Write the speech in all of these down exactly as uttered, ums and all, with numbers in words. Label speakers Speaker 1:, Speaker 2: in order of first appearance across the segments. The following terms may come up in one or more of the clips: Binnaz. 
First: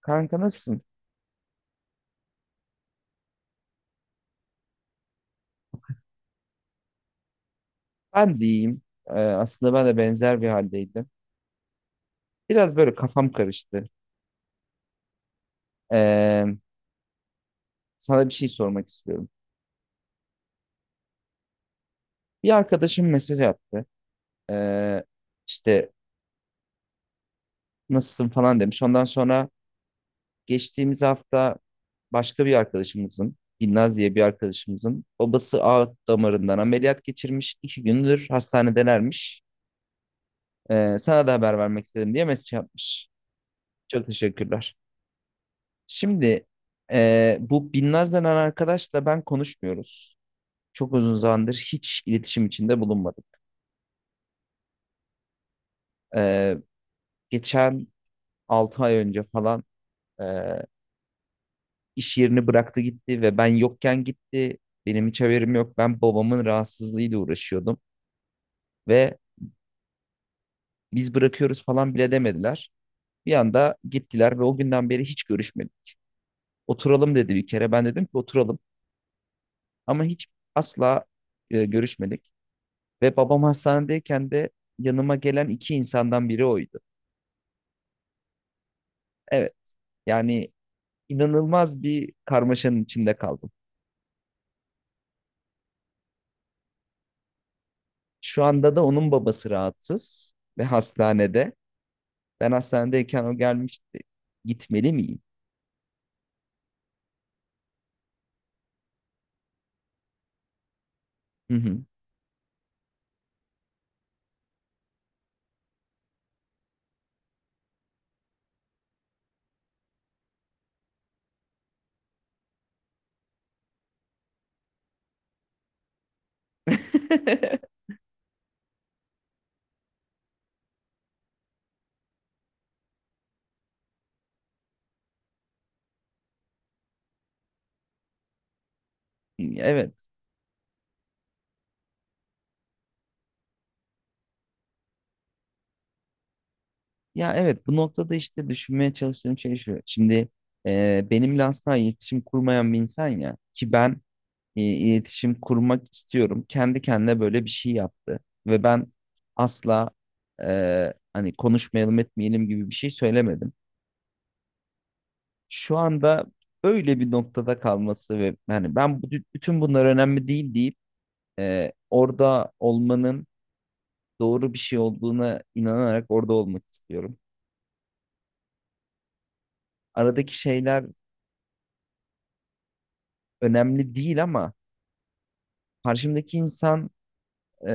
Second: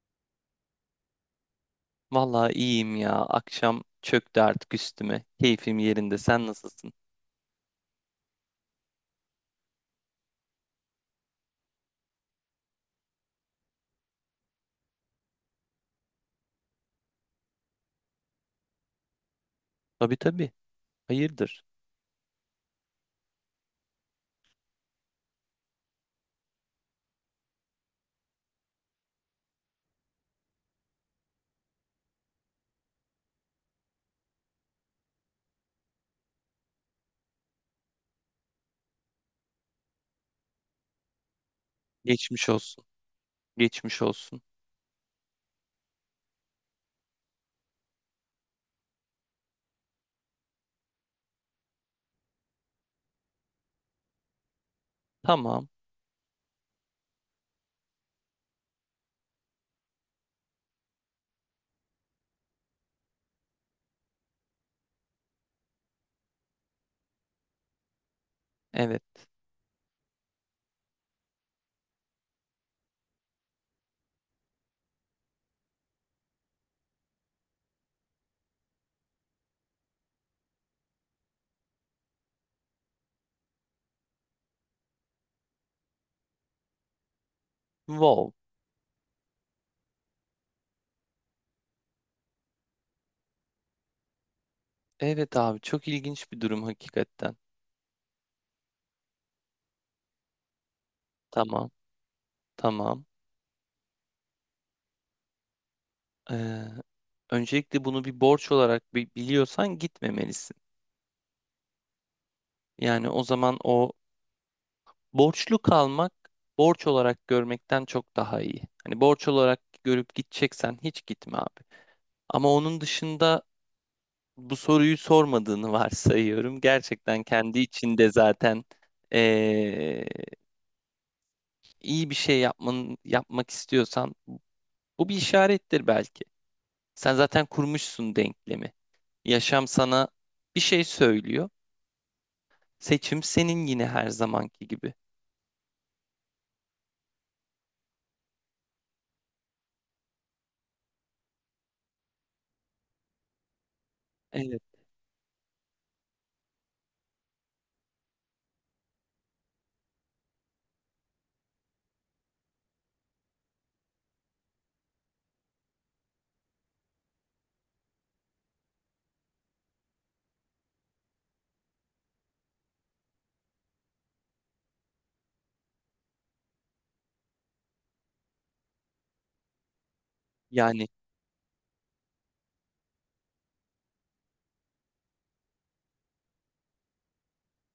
Speaker 1: Kanka nasılsın?
Speaker 2: Vallahi iyiyim ya. Akşam çöktü artık üstüme. Keyfim yerinde. Sen nasılsın?
Speaker 1: Ben de iyiyim. Ee, aslında ben de benzer bir haldeydim. Biraz böyle kafam karıştı. Ee, sana bir şey sormak istiyorum.
Speaker 2: Tabii, tabii. Hayırdır?
Speaker 1: Bir arkadaşım mesaj attı. Ee, işte nasılsın falan demiş. Ondan sonra geçtiğimiz hafta başka bir arkadaşımızın, Binnaz diye bir arkadaşımızın babası aort damarından ameliyat geçirmiş. İki gündür hastanedelermiş. Ee, sana da haber vermek istedim diye
Speaker 2: Geçmiş
Speaker 1: mesaj
Speaker 2: olsun.
Speaker 1: atmış.
Speaker 2: Geçmiş
Speaker 1: Çok
Speaker 2: olsun.
Speaker 1: teşekkürler. Şimdi eee, bu Binnaz denen arkadaşla ben konuşmuyoruz. Çok uzun zamandır hiç iletişim içinde bulunmadık.
Speaker 2: Tamam.
Speaker 1: Eee, geçen altı ay önce falan eee, iş yerini bıraktı gitti ve ben yokken gitti. Benim hiç haberim yok. Ben babamın rahatsızlığıyla uğraşıyordum
Speaker 2: Evet.
Speaker 1: ve biz bırakıyoruz falan bile demediler. Bir anda gittiler ve o günden beri hiç görüşmedik. Oturalım dedi bir kere. Ben dedim ki oturalım ama hiç asla e, görüşmedik. Ve babam hastanedeyken de yanıma gelen iki insandan biri oydu.
Speaker 2: Wow.
Speaker 1: Evet, yani inanılmaz bir karmaşanın içinde kaldım.
Speaker 2: Evet, abi, çok ilginç bir durum hakikaten.
Speaker 1: Şu anda da onun babası rahatsız ve hastanede.
Speaker 2: Tamam.
Speaker 1: Ben
Speaker 2: Tamam.
Speaker 1: hastanedeyken o gelmişti. Gitmeli miyim?
Speaker 2: Ee, Öncelikle bunu bir borç olarak bi- biliyorsan gitmemelisin.
Speaker 1: Hı hı.
Speaker 2: Yani o zaman o borçlu kalmak borç olarak görmekten çok daha iyi. Hani borç olarak görüp gideceksen hiç gitme, abi. Ama onun dışında bu soruyu sormadığını varsayıyorum. Gerçekten kendi içinde zaten eee, iyi bir şey yapman, yapmak istiyorsan bu bir işarettir belki. Sen zaten kurmuşsun denklemi. Yaşam
Speaker 1: Evet.
Speaker 2: sana bir şey söylüyor. Seçim senin, yine her zamanki gibi.
Speaker 1: Ya evet, bu noktada işte düşünmeye çalıştığım şey şu. Şimdi e, benimle asla iletişim kurmayan bir insan ya ki ben e,
Speaker 2: Evet.
Speaker 1: iletişim kurmak istiyorum. Kendi kendine böyle bir şey yaptı. Ve ben asla e, hani konuşmayalım etmeyelim gibi bir şey söylemedim. Şu anda öyle bir noktada kalması ve hani ben bu, bütün bunlar önemli değil deyip e, orada olmanın doğru bir şey olduğuna inanarak orada olmak istiyorum. Aradaki şeyler
Speaker 2: Yani
Speaker 1: önemli değil ama karşımdaki insan e,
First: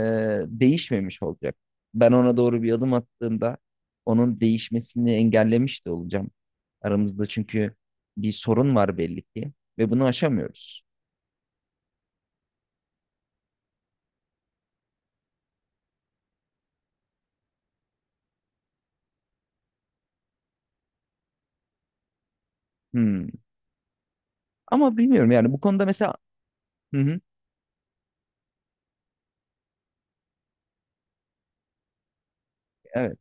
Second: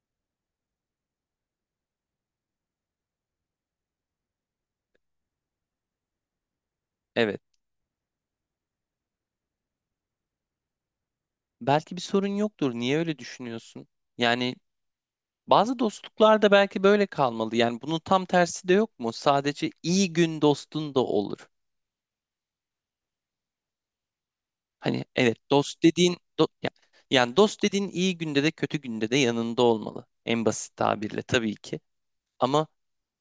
Speaker 1: değişmemiş olacak. Ben ona doğru bir adım attığımda onun değişmesini engellemiş de olacağım. Aramızda
Speaker 2: evet.
Speaker 1: çünkü bir sorun var belli ki ve bunu aşamıyoruz.
Speaker 2: Belki bir sorun yoktur. Niye öyle düşünüyorsun? Yani bazı dostluklar da belki böyle kalmalı. Yani bunun tam tersi de yok mu? Sadece iyi gün dostun da olur.
Speaker 1: Hmm. Ama
Speaker 2: Hani,
Speaker 1: bilmiyorum
Speaker 2: evet,
Speaker 1: yani bu
Speaker 2: dost
Speaker 1: konuda mesela.
Speaker 2: dediğin do- ya-
Speaker 1: Hı hı.
Speaker 2: yani dost dediğin iyi günde de kötü günde de yanında olmalı. En basit tabirle, tabii ki. Ama
Speaker 1: Evet.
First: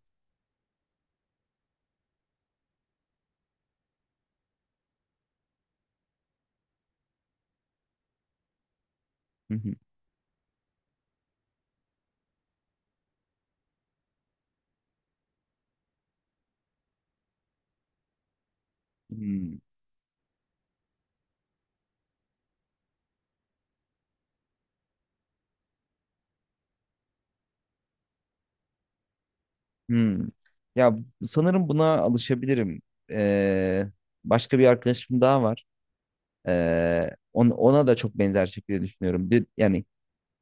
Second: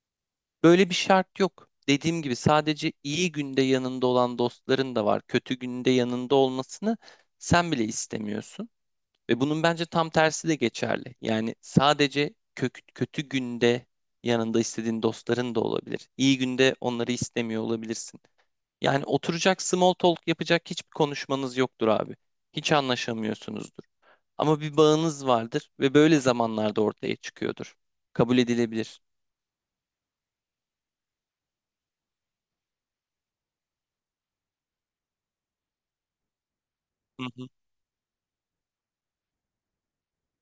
Speaker 2: böyle bir şart yok. Dediğim gibi, sadece iyi günde yanında olan dostların da var. Kötü günde yanında olmasını sen bile istemiyorsun. Ve
Speaker 1: Hı
Speaker 2: bunun
Speaker 1: hı.
Speaker 2: bence tam tersi de geçerli. Yani sadece kök- kötü günde yanında istediğin dostların da olabilir. İyi günde onları istemiyor olabilirsin. Yani
Speaker 1: Hmm.
Speaker 2: oturacak, small talk yapacak hiçbir konuşmanız yoktur, abi. Hiç anlaşamıyorsunuzdur. Ama bir bağınız vardır ve böyle zamanlarda ortaya çıkıyordur. Kabul edilebilir.
Speaker 1: Hmm. Ya sanırım buna alışabilirim. Ee, başka bir arkadaşım daha var. Ee,
Speaker 2: Hı hı.
Speaker 1: on- ona da çok benzer şekilde düşünüyorum. Bir- Yani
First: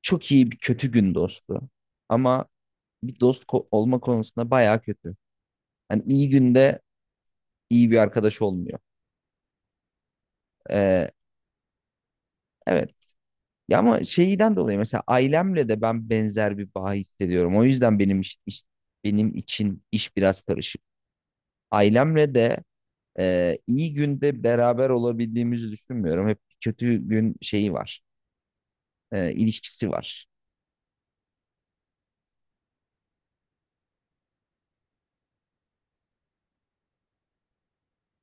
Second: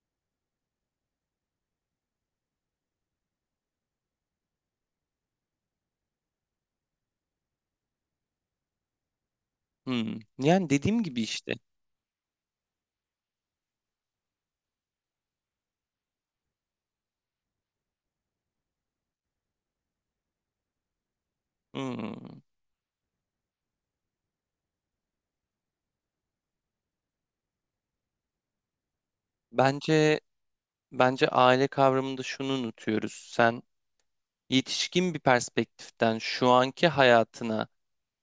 Speaker 1: çok iyi bir kötü gün dostu. Ama bir dost ko- olma konusunda bayağı kötü. Hani iyi günde iyi bir arkadaş olmuyor.
Speaker 2: Hmm. Yani dediğim
Speaker 1: Ee,
Speaker 2: gibi işte.
Speaker 1: evet. Ya ama şeyden dolayı mesela ailemle de ben benzer bir bağ hissediyorum. O yüzden benim iş, iş- benim için iş biraz karışık. Ailemle
Speaker 2: Hmm.
Speaker 1: de e, iyi günde beraber olabildiğimizi düşünmüyorum. Hep kötü gün şeyi var. E, ilişkisi
Speaker 2: Bence
Speaker 1: var.
Speaker 2: bence aile kavramında şunu unutuyoruz. Sen yetişkin bir perspektiften şu anki hayatına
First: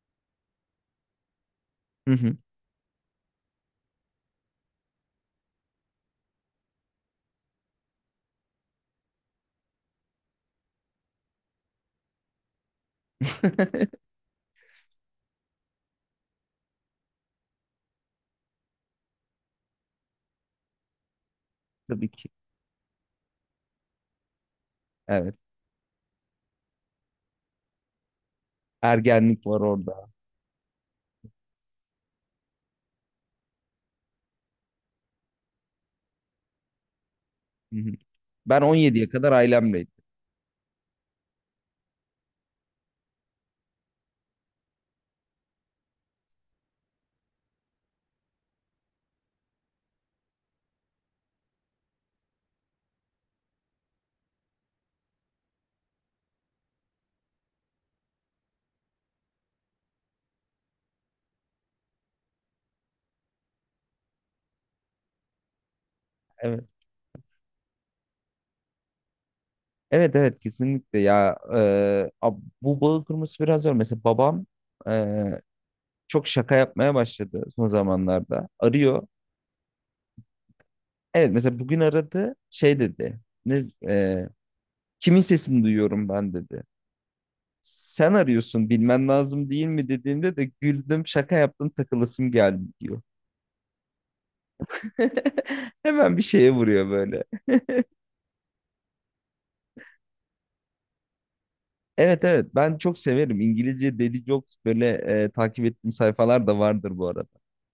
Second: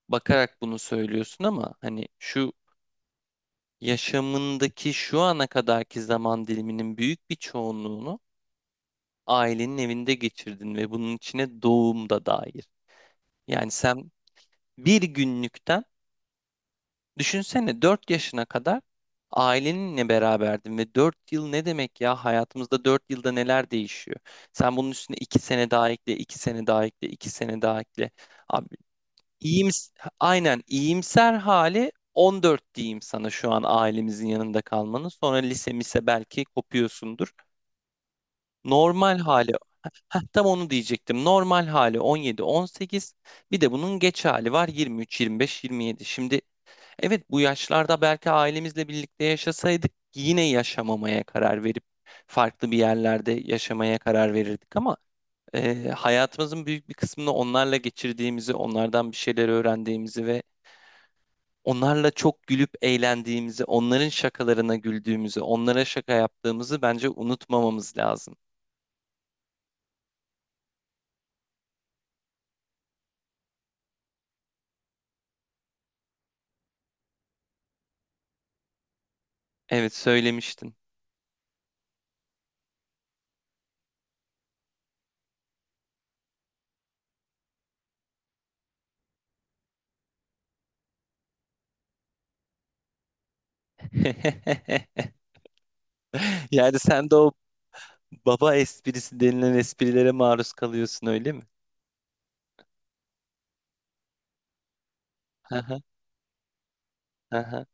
Speaker 2: bakarak bunu söylüyorsun ama hani
Speaker 1: Hı hı.
Speaker 2: şu yaşamındaki şu ana kadarki zaman diliminin büyük bir çoğunluğunu ailenin evinde geçirdin ve bunun içine doğum da dahil. Yani sen bir günlükten düşünsene, dört yaşına kadar aileninle beraberdin ve dört yıl ne demek
Speaker 1: Tabii
Speaker 2: ya,
Speaker 1: ki.
Speaker 2: hayatımızda dört yılda neler değişiyor? Sen bunun üstüne
Speaker 1: Evet.
Speaker 2: iki sene daha ekle, iki sene daha ekle, iki sene daha ekle. Abi,
Speaker 1: Ergenlik var
Speaker 2: iyims
Speaker 1: orada.
Speaker 2: aynen iyimser hali on dört diyeyim sana şu an ailemizin yanında kalmanın. Sonra lise mise belki kopuyorsundur.
Speaker 1: Hı hı. Ben on yediye
Speaker 2: Normal
Speaker 1: kadar
Speaker 2: hali
Speaker 1: ailemleydim.
Speaker 2: Heh, tam onu diyecektim. Normal hali on yedi on sekiz. Bir de bunun geç hali var yirmi üç yirmi beş-yirmi yedi. Şimdi, evet, bu yaşlarda belki ailemizle birlikte yaşasaydık yine yaşamamaya karar verip farklı bir yerlerde yaşamaya karar verirdik ama e, hayatımızın büyük bir kısmını onlarla geçirdiğimizi, onlardan bir şeyler öğrendiğimizi ve onlarla çok gülüp eğlendiğimizi, onların şakalarına güldüğümüzü, onlara şaka
Speaker 1: Evet.
Speaker 2: yaptığımızı bence unutmamamız lazım.
Speaker 1: Evet, evet, kesinlikle ya, Ee, ab- bu bağı kurması biraz zor. Mesela babam ee, çok şaka yapmaya başladı son zamanlarda. Arıyor.
Speaker 2: Evet, söylemiştin.
Speaker 1: Evet, mesela bugün aradı şey dedi. Ne, ee, kimin sesini duyuyorum ben dedi. Sen arıyorsun bilmen lazım değil mi dediğimde de güldüm, şaka yaptım, takılasım geldi diyor. Hemen bir şeye
Speaker 2: Yani
Speaker 1: vuruyor
Speaker 2: sen de
Speaker 1: böyle.
Speaker 2: o baba esprisi denilen esprilere maruz kalıyorsun, öyle mi?
Speaker 1: Evet, evet, ben çok severim. İngilizce Daily Jokes böyle e, takip
Speaker 2: Aha,
Speaker 1: ettiğim sayfalar da vardır bu arada.
Speaker 2: aha.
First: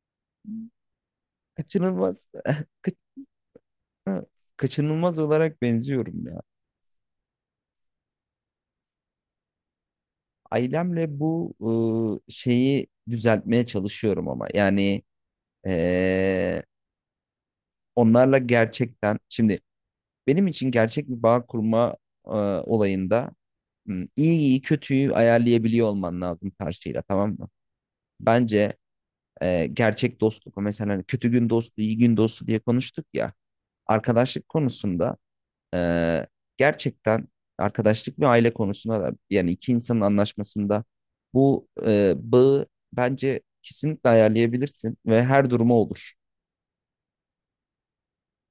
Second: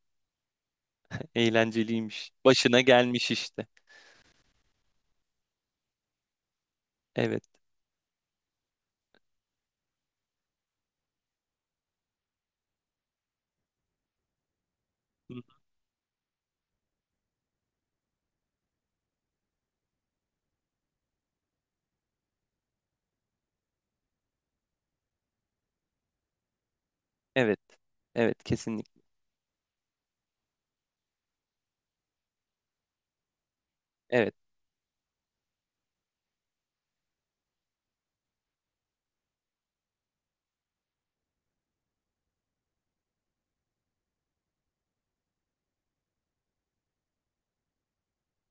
Speaker 1: Kaçınılmaz
Speaker 2: Eğlenceliymiş. Başına
Speaker 1: kaç-
Speaker 2: gelmiş işte.
Speaker 1: kaçınılmaz olarak benziyorum ya.
Speaker 2: Evet.
Speaker 1: Ailemle bu e, şeyi düzeltmeye çalışıyorum ama yani
Speaker 2: Hı,
Speaker 1: e, onlarla gerçekten şimdi benim için gerçek bir bağ kurma e, olayında hmm, iyi iyi kötüyü ayarlayabiliyor olman lazım karşıyla, tamam mı?
Speaker 2: evet. Evet,
Speaker 1: Bence
Speaker 2: kesinlikle.
Speaker 1: e, gerçek dostluk mesela hani kötü gün dostu, iyi gün dostu diye konuştuk ya.
Speaker 2: Evet.
Speaker 1: Arkadaşlık konusunda e, gerçekten arkadaşlık ve aile konusunda da yani iki insanın anlaşmasında bu e, bağı bence kesinlikle ayarlayabilirsin ve her duruma olur.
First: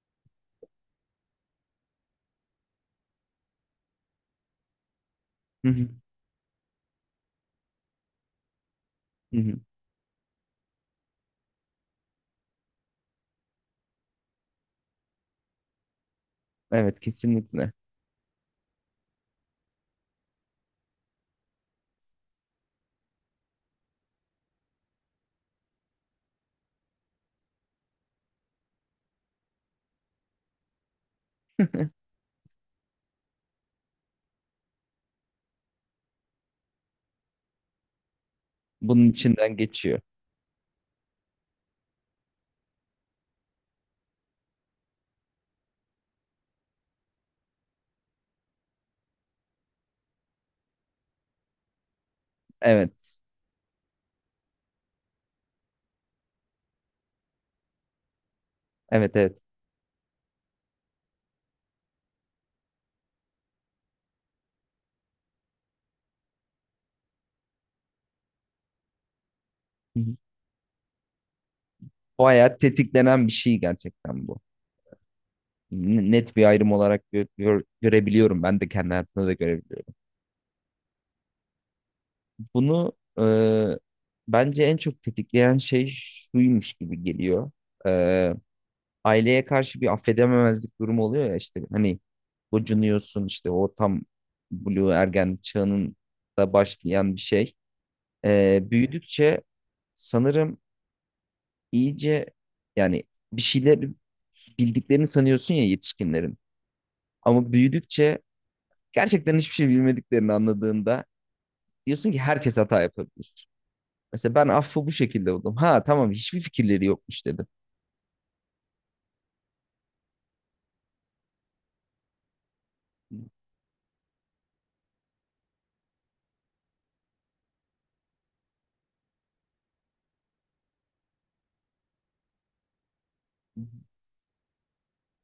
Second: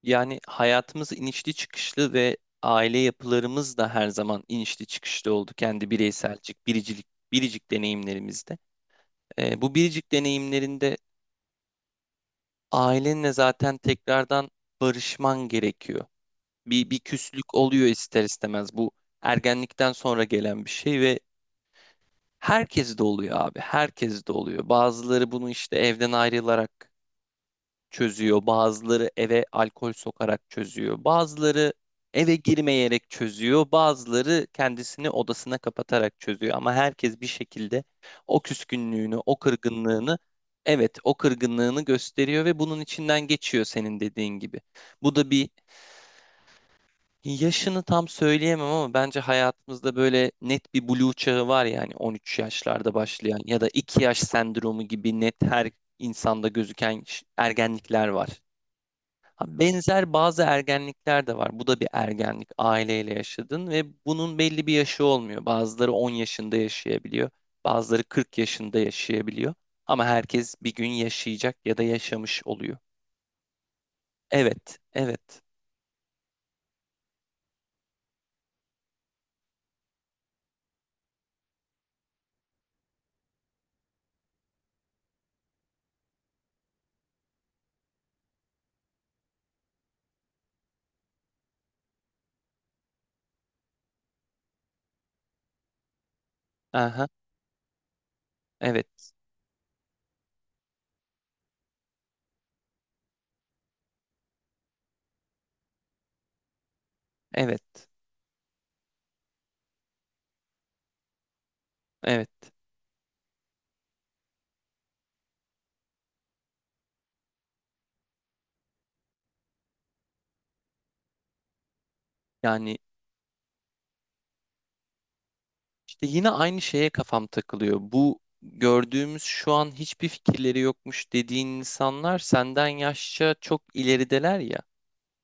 Speaker 2: Yani hayatımız inişli çıkışlı ve aile yapılarımız da her zaman inişli çıkışlı oldu
Speaker 1: Hı hı,
Speaker 2: kendi bireyselcik, biricilik, biricik deneyimlerimizde.
Speaker 1: hı hı.
Speaker 2: Ee, bu biricik deneyimlerinde ailenle zaten tekrardan barışman gerekiyor. bir, bir
Speaker 1: Evet,
Speaker 2: küslük
Speaker 1: kesinlikle.
Speaker 2: oluyor ister istemez. Bu ergenlikten sonra gelen bir şey ve herkes de oluyor, abi. Herkes de oluyor. Bazıları bunu işte evden ayrılarak çözüyor. Bazıları eve alkol sokarak çözüyor. Bazıları eve girmeyerek çözüyor. Bazıları kendisini odasına kapatarak çözüyor. Ama herkes bir şekilde o
Speaker 1: Bunun
Speaker 2: küskünlüğünü, o
Speaker 1: içinden geçiyor.
Speaker 2: kırgınlığını. Evet, o kırgınlığını gösteriyor ve bunun içinden geçiyor, senin dediğin gibi. Bu da bir Yaşını tam söyleyemem ama bence hayatımızda böyle net bir blue çağı var, yani on üç yaşlarda
Speaker 1: Evet.
Speaker 2: başlayan ya da iki yaş sendromu gibi net her insanda gözüken ş- ergenlikler var.
Speaker 1: Evet, evet.
Speaker 2: Ha, benzer bazı ergenlikler de var. Bu da bir ergenlik. Aileyle yaşadın ve bunun belli bir yaşı olmuyor. Bazıları on yaşında yaşayabiliyor. Bazıları kırk yaşında yaşayabiliyor.
Speaker 1: Hı
Speaker 2: Ama
Speaker 1: hı.
Speaker 2: herkes bir gün yaşayacak ya da
Speaker 1: Bu
Speaker 2: yaşamış
Speaker 1: hayat
Speaker 2: oluyor.
Speaker 1: tetiklenen bir şey gerçekten bu.
Speaker 2: Evet, evet.
Speaker 1: N- Net bir ayrım olarak gö- gör- görebiliyorum. Ben de kendi hayatımda da görebiliyorum. Bunu e, bence en çok tetikleyen şey şuymuş gibi geliyor. E, aileye karşı bir affedememezlik durumu oluyor ya işte hani gocunuyorsun işte o tam blue ergen çağının da
Speaker 2: Aha,
Speaker 1: başlayan bir şey. E,
Speaker 2: evet,
Speaker 1: büyüdükçe sanırım iyice yani bir şeyler bildiklerini sanıyorsun ya yetişkinlerin. Ama
Speaker 2: evet,
Speaker 1: büyüdükçe gerçekten hiçbir şey bilmediklerini anladığında diyorsun ki
Speaker 2: evet.
Speaker 1: herkes hata yapabilir. Mesela ben affı bu şekilde buldum. Ha tamam, hiçbir fikirleri yokmuş dedim.
Speaker 2: Yani işte yine aynı şeye kafam takılıyor. Bu gördüğümüz şu an hiçbir fikirleri yokmuş dediğin insanlar senden yaşça çok ilerideler ya.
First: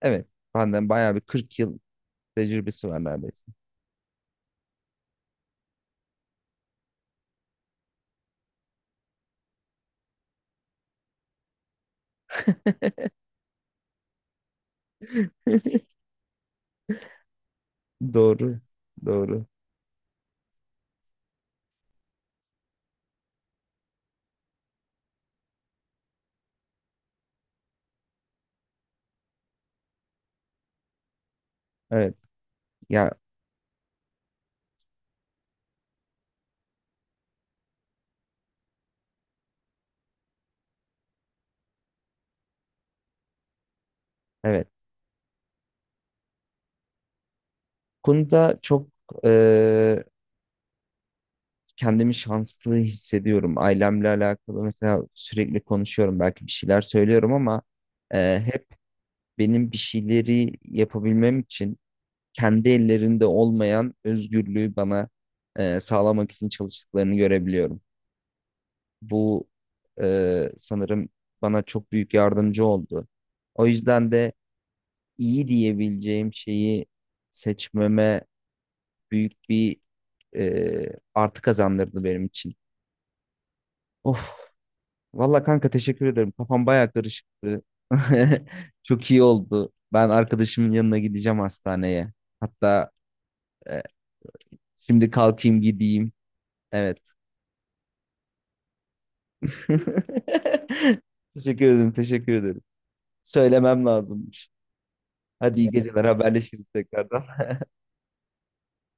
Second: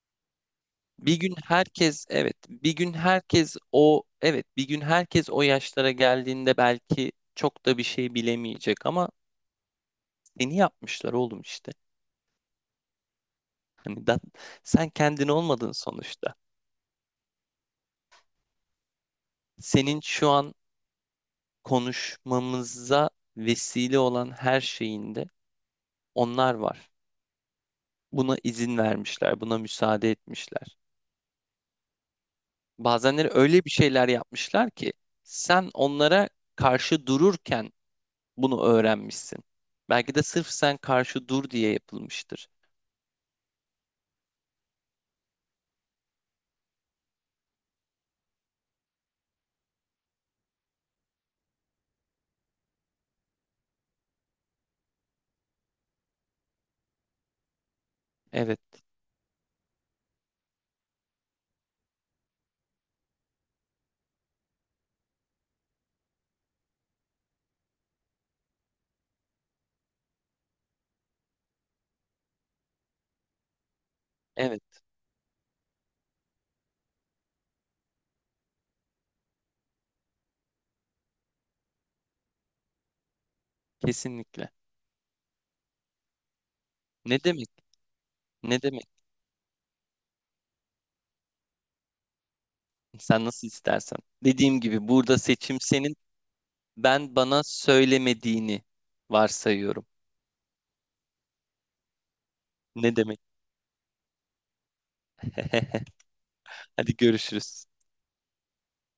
Speaker 1: Evet. Benden bayağı
Speaker 2: Bir
Speaker 1: bir
Speaker 2: gün
Speaker 1: kırk yıl
Speaker 2: herkes Evet, bir
Speaker 1: tecrübesi
Speaker 2: gün
Speaker 1: var neredeyse.
Speaker 2: herkes o evet, bir gün herkes o yaşlara geldiğinde belki çok da bir şey bilemeyecek ama taklidini yapmışlar, oğlum, işte. Hani da, sen kendin olmadın sonuçta.
Speaker 1: Doğru. Doğru.
Speaker 2: Senin şu an konuşmamıza vesile olan her şeyinde onlar var. Buna izin vermişler, buna müsaade etmişler.
Speaker 1: Evet. Ya
Speaker 2: Bazenleri öyle bir şeyler yapmışlar ki sen onlara karşı dururken bunu öğrenmişsin. Belki de sırf sen karşı dur diye yapılmıştır.
Speaker 1: evet. Konuda çok kendimi şanslı hissediyorum. Ailemle alakalı mesela sürekli konuşuyorum. Belki bir şeyler söylüyorum ama e,
Speaker 2: Evet,
Speaker 1: hep benim bir şeyleri yapabilmem için kendi ellerinde olmayan özgürlüğü bana e, sağlamak için çalıştıklarını görebiliyorum. Bu e, sanırım bana çok büyük yardımcı oldu. O yüzden de
Speaker 2: evet,
Speaker 1: iyi diyebileceğim şeyi seçmeme büyük bir e, artı kazandırdı benim için. Of,
Speaker 2: kesinlikle.
Speaker 1: valla kanka teşekkür ederim. Kafam baya
Speaker 2: Ne demek?
Speaker 1: karışıktı.
Speaker 2: Ne demek?
Speaker 1: Çok iyi oldu. Ben arkadaşımın yanına gideceğim hastaneye. Hatta
Speaker 2: Sen nasıl
Speaker 1: e,
Speaker 2: istersen. Dediğim gibi,
Speaker 1: şimdi
Speaker 2: burada seçim
Speaker 1: kalkayım
Speaker 2: senin.
Speaker 1: gideyim. Evet.
Speaker 2: Ben bana söylemediğini varsayıyorum.
Speaker 1: Teşekkür ederim, teşekkür ederim.
Speaker 2: Ne demek?
Speaker 1: Söylemem lazımmış. Hadi iyi geceler, haberleşiriz
Speaker 2: Hadi
Speaker 1: tekrardan.
Speaker 2: görüşürüz.